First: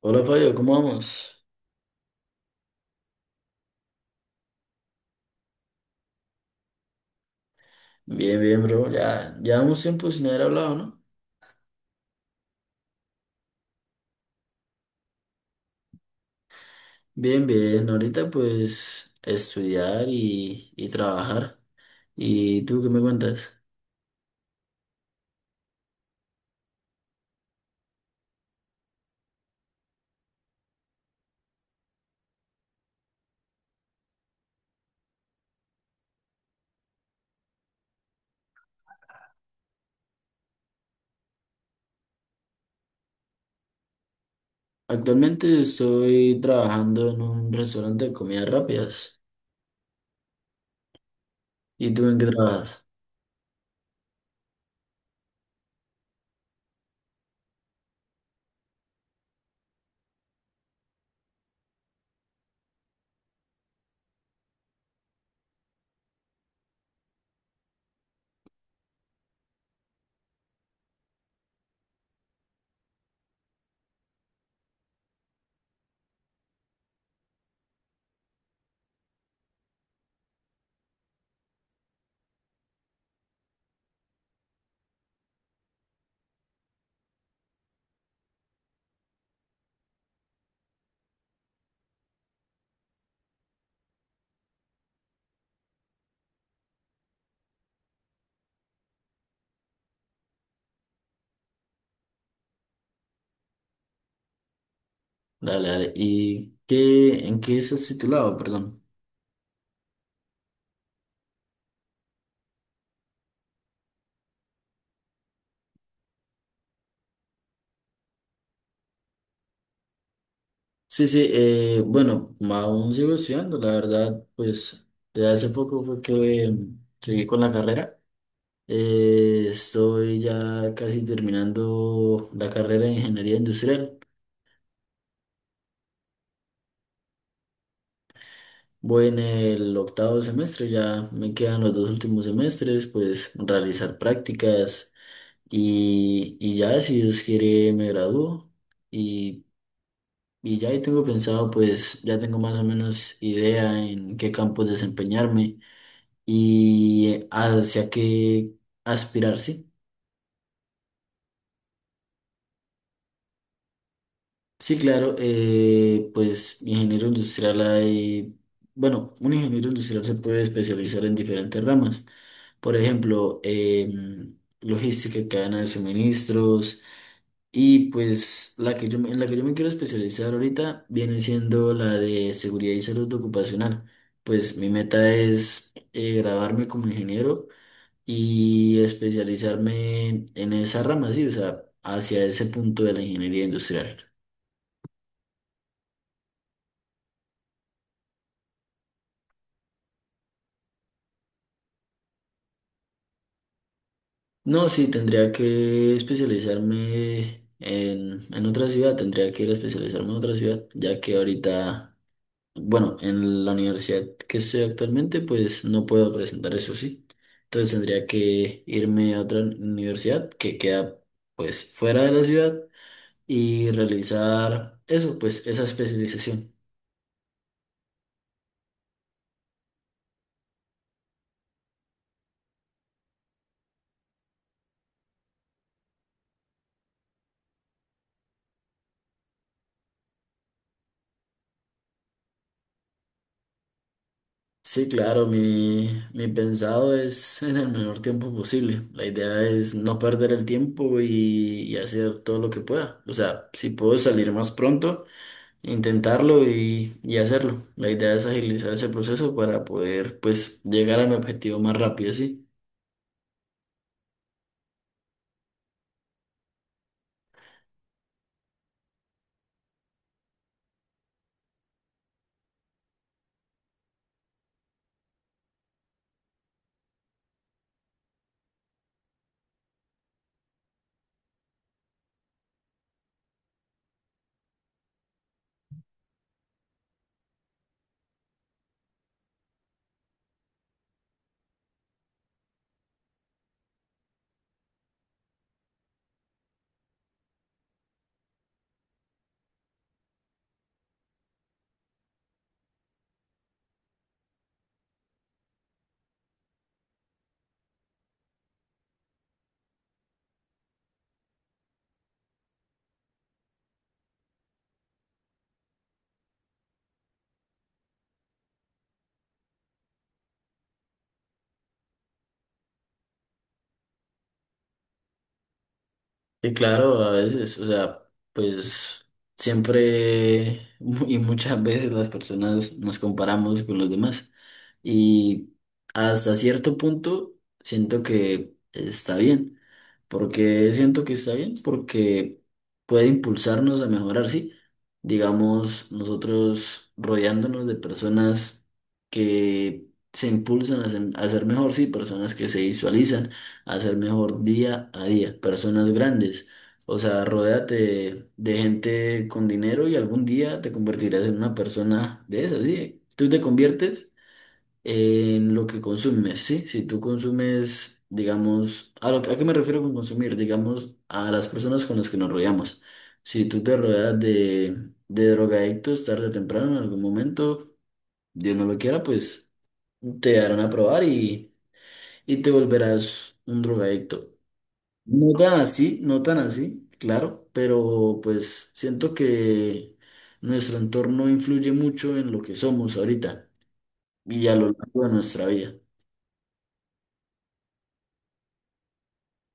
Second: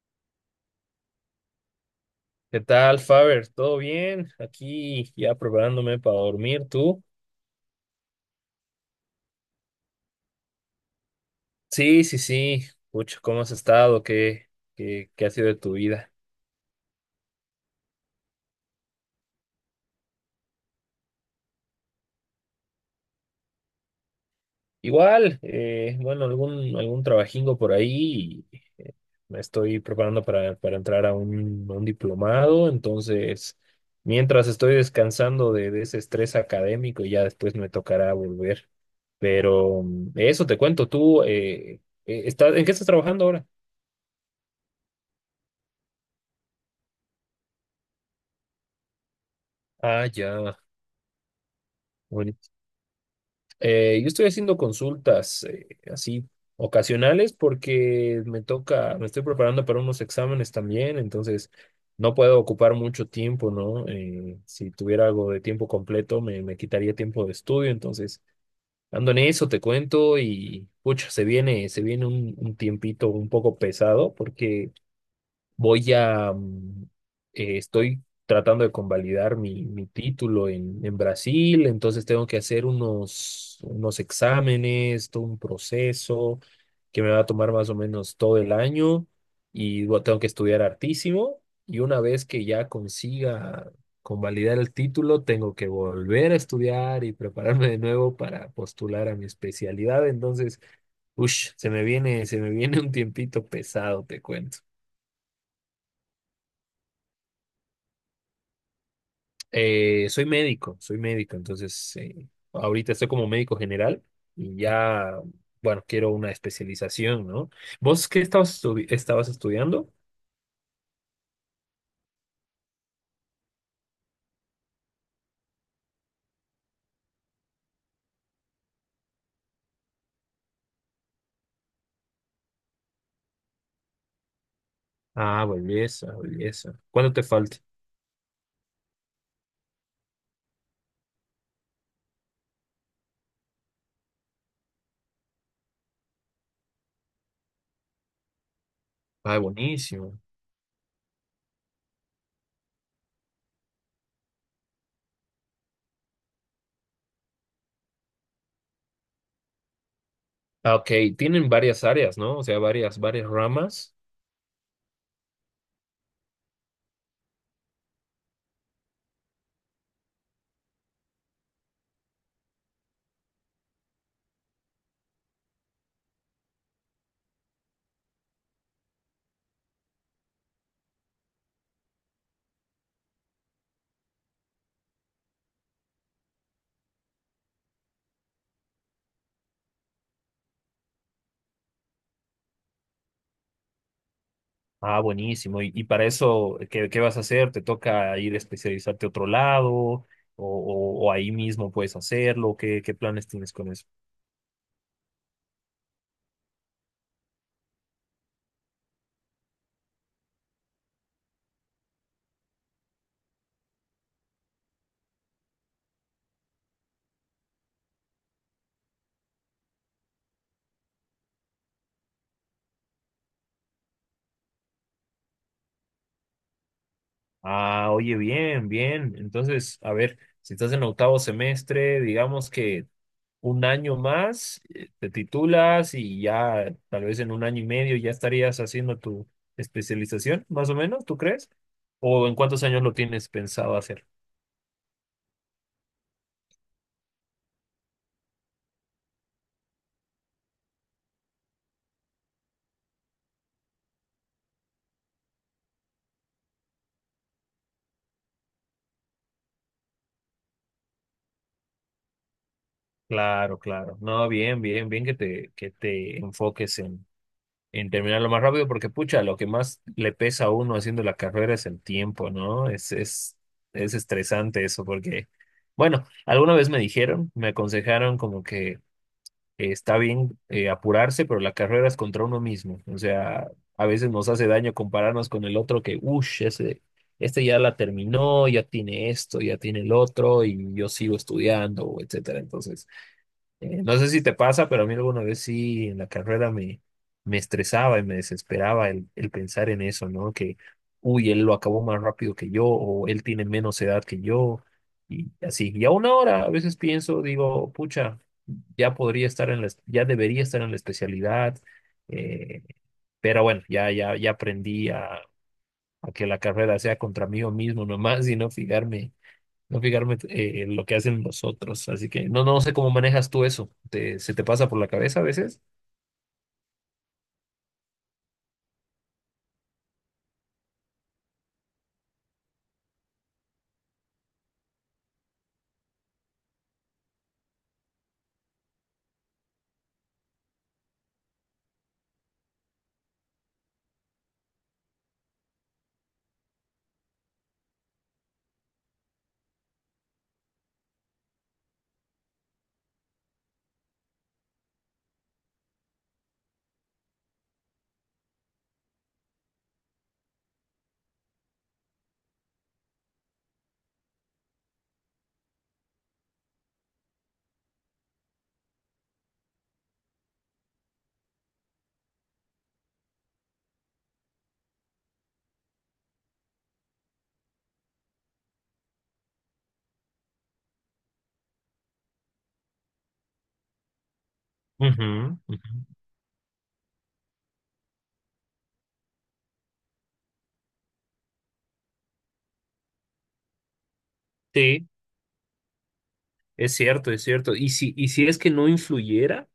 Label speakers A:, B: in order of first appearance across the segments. A: Hola Fabio, ¿cómo vamos?
B: ¿Qué tal, Faber? ¿Todo bien? Aquí ya preparándome para dormir, ¿tú?
A: Bien, bien, bro. Ya llevamos tiempo sin haber hablado, ¿no?
B: Sí, sí, sí. Pucha, ¿cómo has estado? ¿Qué ha sido de tu vida?
A: Bien, bien. Ahorita pues estudiar y trabajar. ¿Y tú qué me cuentas?
B: Igual, bueno, algún trabajingo por ahí. Y, me estoy preparando para entrar a un diplomado, entonces, mientras estoy descansando de ese estrés académico, ya después me tocará volver. Pero eso te cuento. Tú, ¿en qué estás trabajando ahora?
A: Actualmente estoy trabajando en un restaurante de comidas rápidas.
B: Ah, ya.
A: ¿Y tú en qué
B: Bueno.
A: trabajas?
B: Yo estoy haciendo consultas así ocasionales porque me toca, me estoy preparando para unos exámenes también, entonces no puedo ocupar mucho tiempo, ¿no? Si tuviera algo de tiempo completo me quitaría tiempo de estudio, entonces ando en eso, te cuento. Y pucha, se viene un tiempito un poco pesado porque voy a, estoy tratando de convalidar mi título en Brasil, entonces tengo que hacer unos exámenes, todo un proceso que me va a tomar más o menos todo el año. Y bueno, tengo que estudiar hartísimo y una vez que ya consiga convalidar el título, tengo que volver a estudiar y prepararme de nuevo para postular a mi especialidad, entonces, ush, se me viene un tiempito pesado, te cuento.
A: Dale, dale. ¿Y qué, en qué estás titulado? Perdón.
B: Soy médico, entonces ahorita estoy como médico general y ya, bueno, quiero una especialización, ¿no? ¿Vos qué estabas estudiando?
A: Sí, sí, bueno, aún sigo estudiando, la verdad, pues de hace poco fue que seguí con la carrera. Estoy ya casi terminando la carrera de ingeniería industrial.
B: Ah, belleza, belleza. ¿Cuánto te falta?
A: Voy en el octavo semestre, ya me quedan los dos últimos semestres, pues realizar prácticas y ya, si Dios quiere, me gradúo.
B: Ah,
A: Y,
B: buenísimo.
A: y ya ahí tengo pensado, pues ya tengo más o menos idea en qué campos desempeñarme y hacia qué aspirar, sí.
B: Ah, ok, tienen varias áreas, ¿no? O sea, varias ramas.
A: Sí, claro, pues ingeniero industrial hay, bueno, un ingeniero industrial se puede especializar en diferentes ramas. Por ejemplo, logística, cadena de suministros y pues la que yo, en la que yo me quiero especializar ahorita viene siendo la de seguridad y salud ocupacional. Pues mi meta es graduarme como ingeniero y especializarme en esa rama, sí, o sea, hacia ese punto de la ingeniería industrial.
B: Ah, buenísimo. Y para eso qué vas a hacer? ¿Te toca ir a especializarte a otro lado? ¿O, o ahí mismo puedes hacerlo? ¿Qué planes tienes con eso?
A: No, sí, tendría que especializarme en otra ciudad, tendría que ir a especializarme en otra ciudad, ya que ahorita, bueno, en la universidad que estoy actualmente, pues no puedo presentar eso, sí. Entonces tendría que irme a otra universidad que queda pues fuera de la ciudad y realizar eso, pues esa especialización.
B: Ah, oye, bien, bien. Entonces, a ver, si estás en octavo semestre, digamos que un año más, te titulas y ya tal vez en un año y medio ya estarías haciendo tu especialización, más o menos, ¿tú crees? ¿O en cuántos años lo tienes pensado hacer?
A: Sí, claro, mi pensado es en el menor tiempo posible. La idea es no perder el tiempo y hacer todo lo que pueda. O sea, si puedo salir más pronto, intentarlo y hacerlo. La idea es agilizar ese proceso para poder, pues, llegar a mi objetivo más rápido, sí.
B: Claro, claro. No, bien, bien, bien que te enfoques en terminarlo más rápido, porque pucha, lo que más le pesa a uno haciendo la carrera es el tiempo, ¿no? Es estresante eso, porque, bueno, alguna vez me dijeron, me aconsejaron como que está bien apurarse, pero la carrera es contra uno mismo, o sea, a veces nos hace daño compararnos con el otro que, uff, este ya la terminó, ya tiene esto, ya tiene el otro, y yo sigo estudiando, etcétera, entonces. No sé si te pasa, pero a mí alguna vez sí en la carrera me estresaba y me desesperaba el pensar en eso, ¿no? Que, uy, él lo acabó más rápido que yo o él tiene menos edad que yo y así. Y aún ahora a veces pienso, digo, pucha, ya podría estar en ya debería estar en la especialidad, eh, pero bueno, ya aprendí a que la carrera sea contra mí mismo nomás y no fijarme en lo que hacen los otros. Así que no, no sé cómo manejas tú eso. ¿Se te pasa por la cabeza a veces?
A: Sí, claro, a veces, o sea, pues siempre y muchas veces las personas nos comparamos con los demás y hasta cierto punto siento que está bien porque puede impulsarnos a mejorar, sí. Digamos, nosotros rodeándonos de personas que se impulsan a ser mejor, sí, personas que se visualizan a ser mejor día a día, personas grandes. O sea, rodéate de gente con dinero y algún día te convertirás en una persona de esas, sí. Tú te conviertes en lo que consumes, ¿sí? Si tú consumes, digamos, ¿a, lo, a qué me refiero con consumir? Digamos, a las personas con las que nos rodeamos. Si tú te rodeas de drogadictos tarde o temprano, en algún momento, Dios no lo quiera, pues te darán a probar y te volverás un drogadicto. No
B: Ujú,
A: tan
B: ujú.
A: así, no tan así, claro, pero pues siento que nuestro entorno influye mucho en lo que somos ahorita y a lo
B: Sí,
A: largo de nuestra vida.
B: es cierto, es cierto. Y si es que no influyera.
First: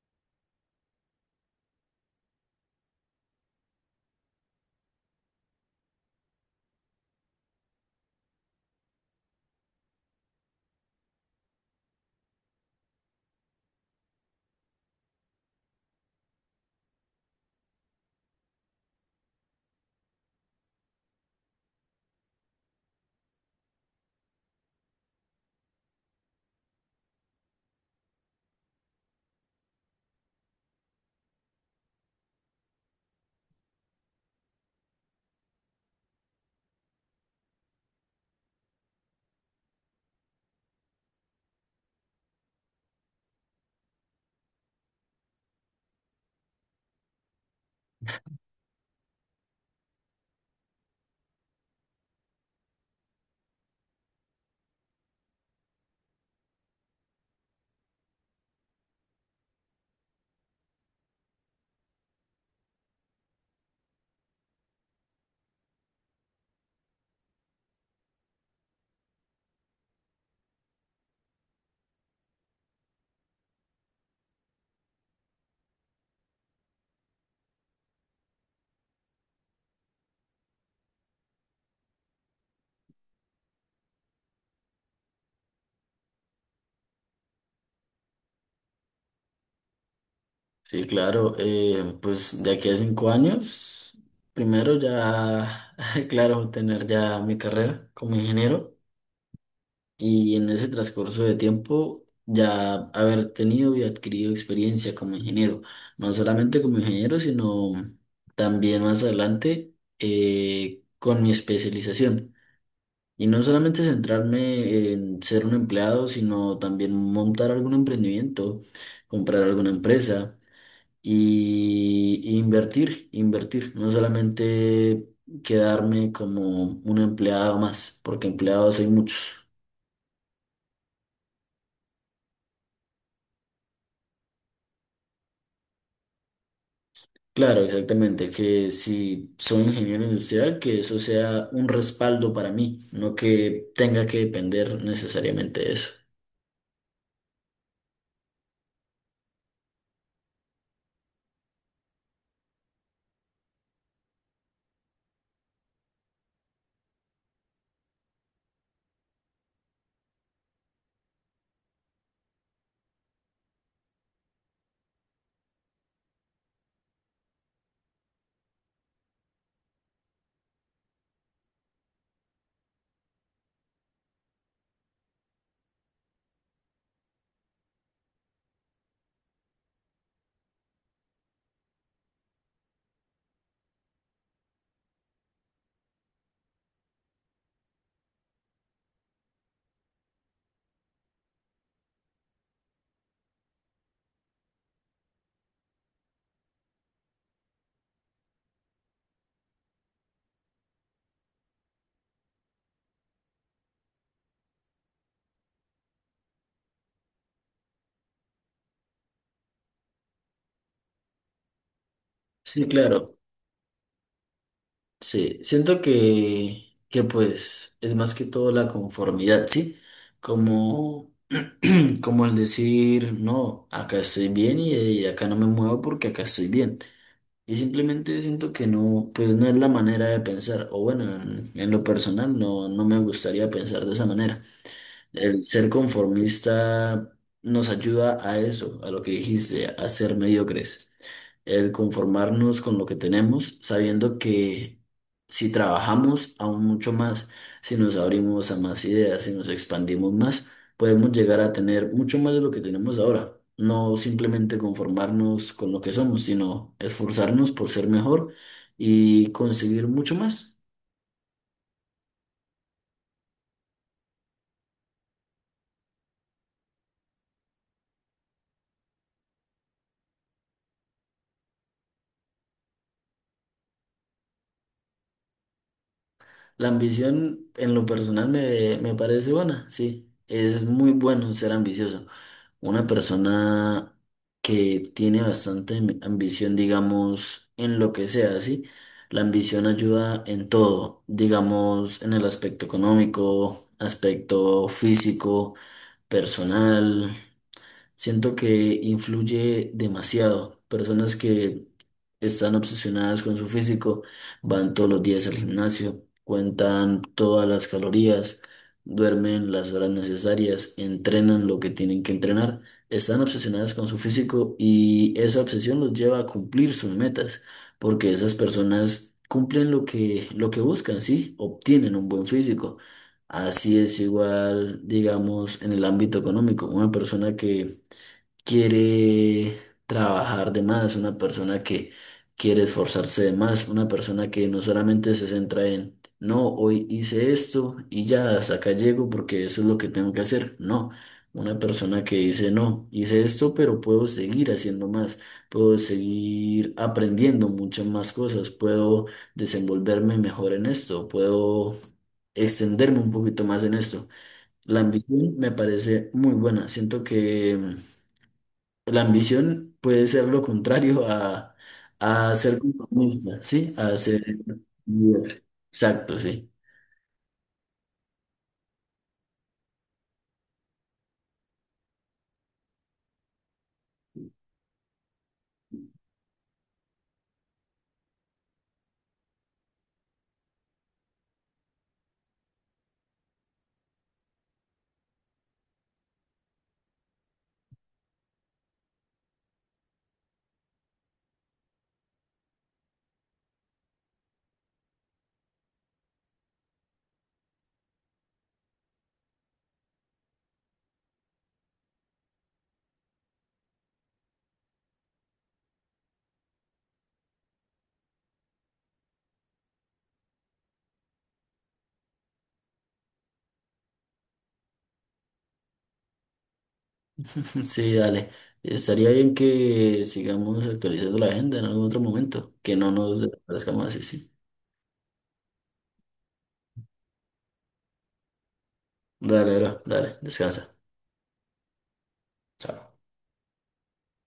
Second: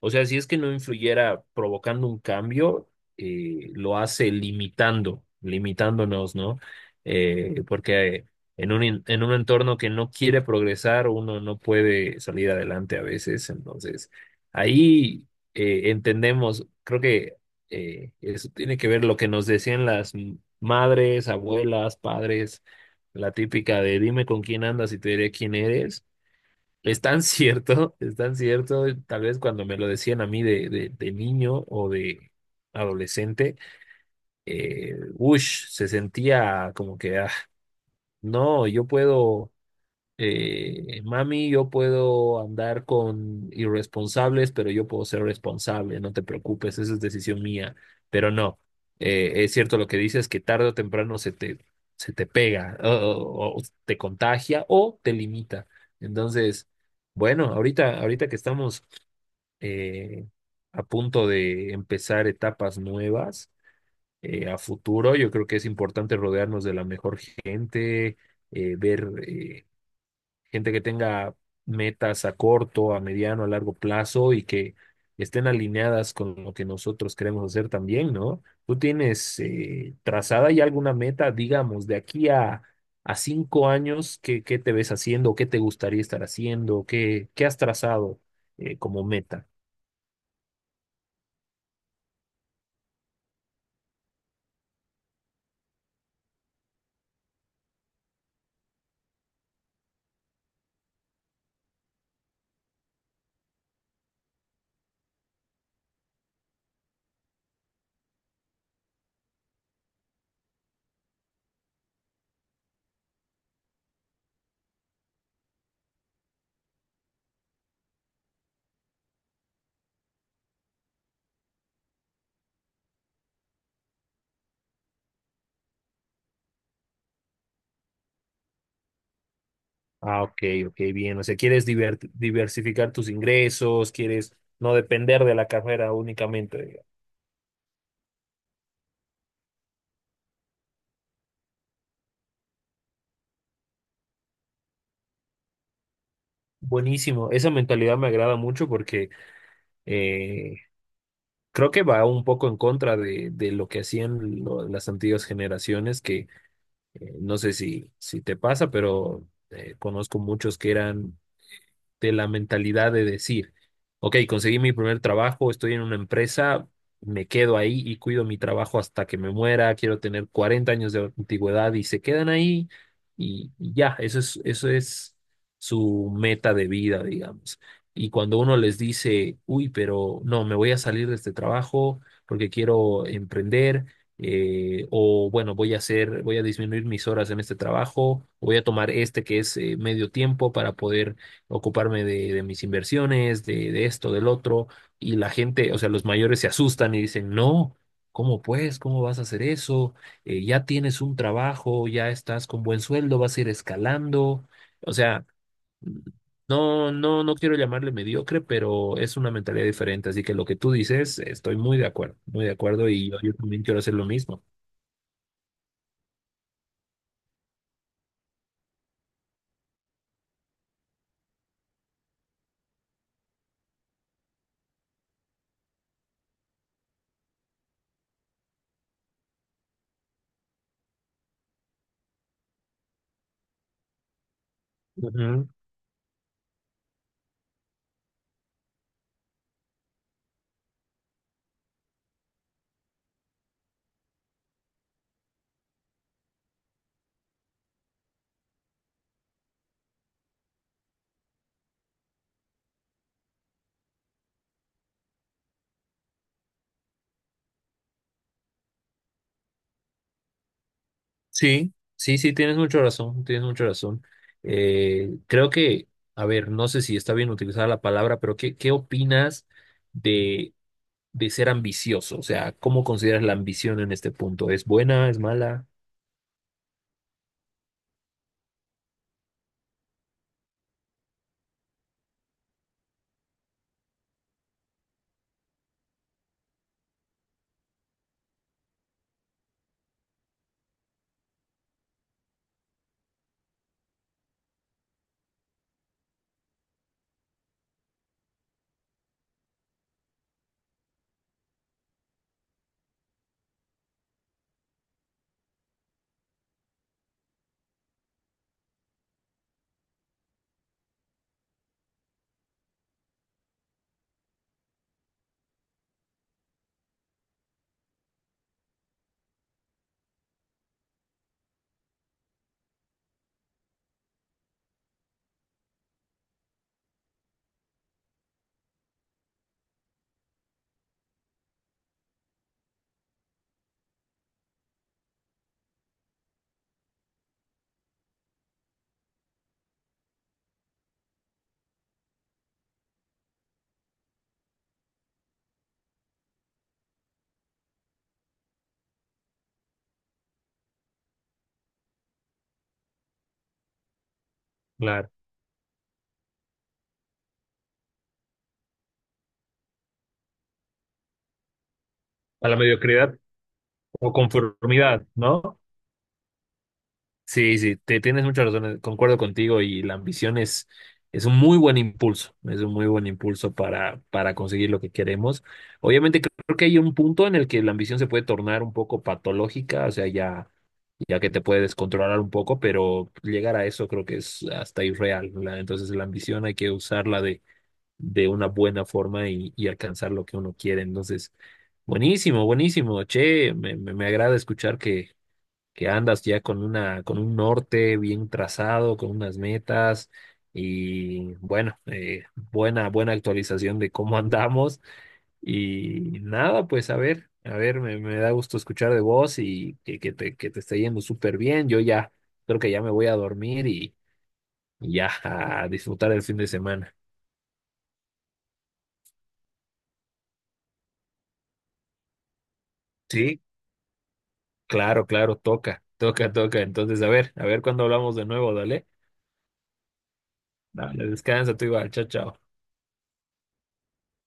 B: O sea, si es que no influyera provocando un cambio, lo hace limitando, limitándonos, ¿no? Porque en un, en un entorno que no quiere progresar, uno no puede salir adelante a veces. Entonces, ahí entendemos, creo que eso tiene que ver lo que nos decían las madres, abuelas, padres, la típica de dime con quién andas y te diré quién eres es tan cierto, tal vez cuando me lo decían a mí de niño o de adolescente, ush, se sentía como que, ah, no, yo puedo mami, yo puedo andar con irresponsables, pero yo puedo ser responsable, no te preocupes, esa es decisión mía. Pero no, es cierto lo que dices, que tarde o temprano se te pega o, o te contagia o te limita. Entonces, bueno, ahorita que estamos eh, a punto de empezar etapas nuevas a futuro, yo creo que es importante rodearnos de la mejor gente, ver gente que tenga metas a corto, a mediano, a largo plazo y que estén alineadas con lo que nosotros queremos hacer también, ¿no? ¿Tú tienes trazada ya alguna meta, digamos, a cinco años, qué te ves haciendo, qué te gustaría estar haciendo, qué has trazado como meta?
A: Sí, claro, pues de aquí a 5 años, primero ya, claro, tener ya mi carrera como ingeniero y en ese transcurso de tiempo ya haber tenido y adquirido experiencia como ingeniero, no solamente como ingeniero, sino también más adelante con mi especialización. Y no solamente centrarme en ser un empleado, sino también montar algún emprendimiento, comprar alguna empresa y invertir, invertir, no solamente quedarme como un empleado más, porque empleados hay muchos.
B: Ah, ok, ok, bien. O sea, quieres diversificar tus ingresos, quieres no depender de la carrera únicamente, digamos.
A: Claro, exactamente, que si soy ingeniero industrial, que eso sea un respaldo para mí, no que tenga que depender necesariamente de eso.
B: Buenísimo. Esa mentalidad me agrada mucho porque eh, creo que va un poco en contra de lo que hacían las antiguas generaciones, que no sé si, si te pasa, pero conozco muchos que eran de la mentalidad de decir, ok, conseguí mi primer trabajo, estoy en una empresa, me quedo ahí y cuido mi trabajo hasta que me muera, quiero tener 40 años de antigüedad y se quedan ahí y ya, eso es su meta de vida, digamos. Y cuando uno les dice, uy, pero no, me voy a salir de este trabajo porque quiero emprender, o bueno, voy a disminuir mis horas en este trabajo, voy a tomar este que es medio tiempo para poder ocuparme de mis inversiones, de esto, del otro, y la gente, o sea, los mayores se asustan y dicen, no, ¿cómo pues? ¿Cómo vas a hacer eso? Ya tienes un trabajo, ya estás con buen sueldo, vas a ir escalando, o sea... No, no, no quiero llamarle mediocre, pero es una mentalidad diferente. Así que lo que tú dices, estoy muy de
A: Sí,
B: acuerdo y
A: claro,
B: yo también quiero hacer lo mismo.
A: sí, siento que pues es más que todo la conformidad, ¿sí? Como, como el decir, no, acá estoy bien y acá no me muevo porque acá estoy bien. Y simplemente siento que no, pues no es la manera de pensar, o bueno, en lo personal no, no me gustaría pensar de esa manera. El
B: Ujú.
A: ser conformista nos ayuda a eso, a lo que dijiste, a ser mediocres. El conformarnos con lo que tenemos, sabiendo que si trabajamos aún mucho más, si nos abrimos a más ideas, si nos expandimos más, podemos llegar a tener mucho más de lo que tenemos ahora. No simplemente conformarnos con lo que somos, sino esforzarnos por ser mejor y conseguir mucho más.
B: Sí, sí, sí, tienes mucha razón, tienes mucha razón. Creo que, a ver, no sé si está bien utilizar la palabra, pero ¿qué opinas de, de ser ambicioso? O sea, ¿cómo consideras la ambición en este punto? ¿Es buena, es mala?
A: La ambición en lo personal me parece buena, sí. Es muy bueno ser ambicioso. Una persona que tiene bastante ambición, digamos, en lo que sea, sí. La ambición ayuda en todo, digamos, en el aspecto económico, aspecto físico, personal. Siento que influye demasiado. Personas que están obsesionadas con su físico, van todos los días al gimnasio, cuentan todas las calorías, duermen las horas necesarias, entrenan lo que tienen que entrenar, están obsesionadas con su físico y esa obsesión los lleva a cumplir sus metas, porque esas personas cumplen lo que buscan, ¿sí? Obtienen un buen físico. Así es igual, digamos, en el ámbito económico. Una persona que quiere trabajar de más, una persona que quiere esforzarse de más, una persona que no solamente se centra en, no, hoy hice esto y ya hasta acá llego porque eso es lo que tengo que hacer. No, una persona que dice, no, hice esto, pero puedo seguir haciendo más, puedo seguir aprendiendo muchas más cosas, puedo desenvolverme mejor en esto, puedo extenderme un poquito más en esto. La
B: Claro.
A: ambición me parece muy buena. Siento que la ambición puede ser lo contrario a
B: A la
A: ser
B: mediocridad
A: conformista, ¿sí? A
B: o
A: ser
B: conformidad,
A: líder.
B: ¿no?
A: Exacto, sí.
B: Sí, sí, te tienes mucha razón, concuerdo contigo y la ambición es un muy buen impulso, es un muy buen impulso para conseguir lo que queremos. Obviamente creo que hay un punto en el que la ambición se puede tornar un poco patológica, o sea, ya, ya que te puede descontrolar un poco, pero llegar a eso creo que es hasta irreal, ¿verdad? Entonces la ambición hay que usarla de una buena forma y alcanzar lo que uno quiere. Entonces, buenísimo, buenísimo, che, me agrada escuchar que andas ya con una, con un norte bien trazado, con unas metas y bueno, buena, buena actualización de cómo andamos. Y nada, pues a ver, me da gusto escuchar de vos y que, que te esté yendo súper bien. Yo ya creo que ya me voy a dormir y ya a disfrutar el fin de semana.
A: Sí, dale. Estaría bien que sigamos actualizando la agenda en algún otro momento, que no nos
B: Sí,
A: desaparezcamos así, sí.
B: claro, claro, toca, toca, toca. Entonces, a ver cuándo hablamos de nuevo, dale.
A: Dale, bro, dale, descansa.
B: Dale. Descansa, tú igual, chao, chao.
A: Chao.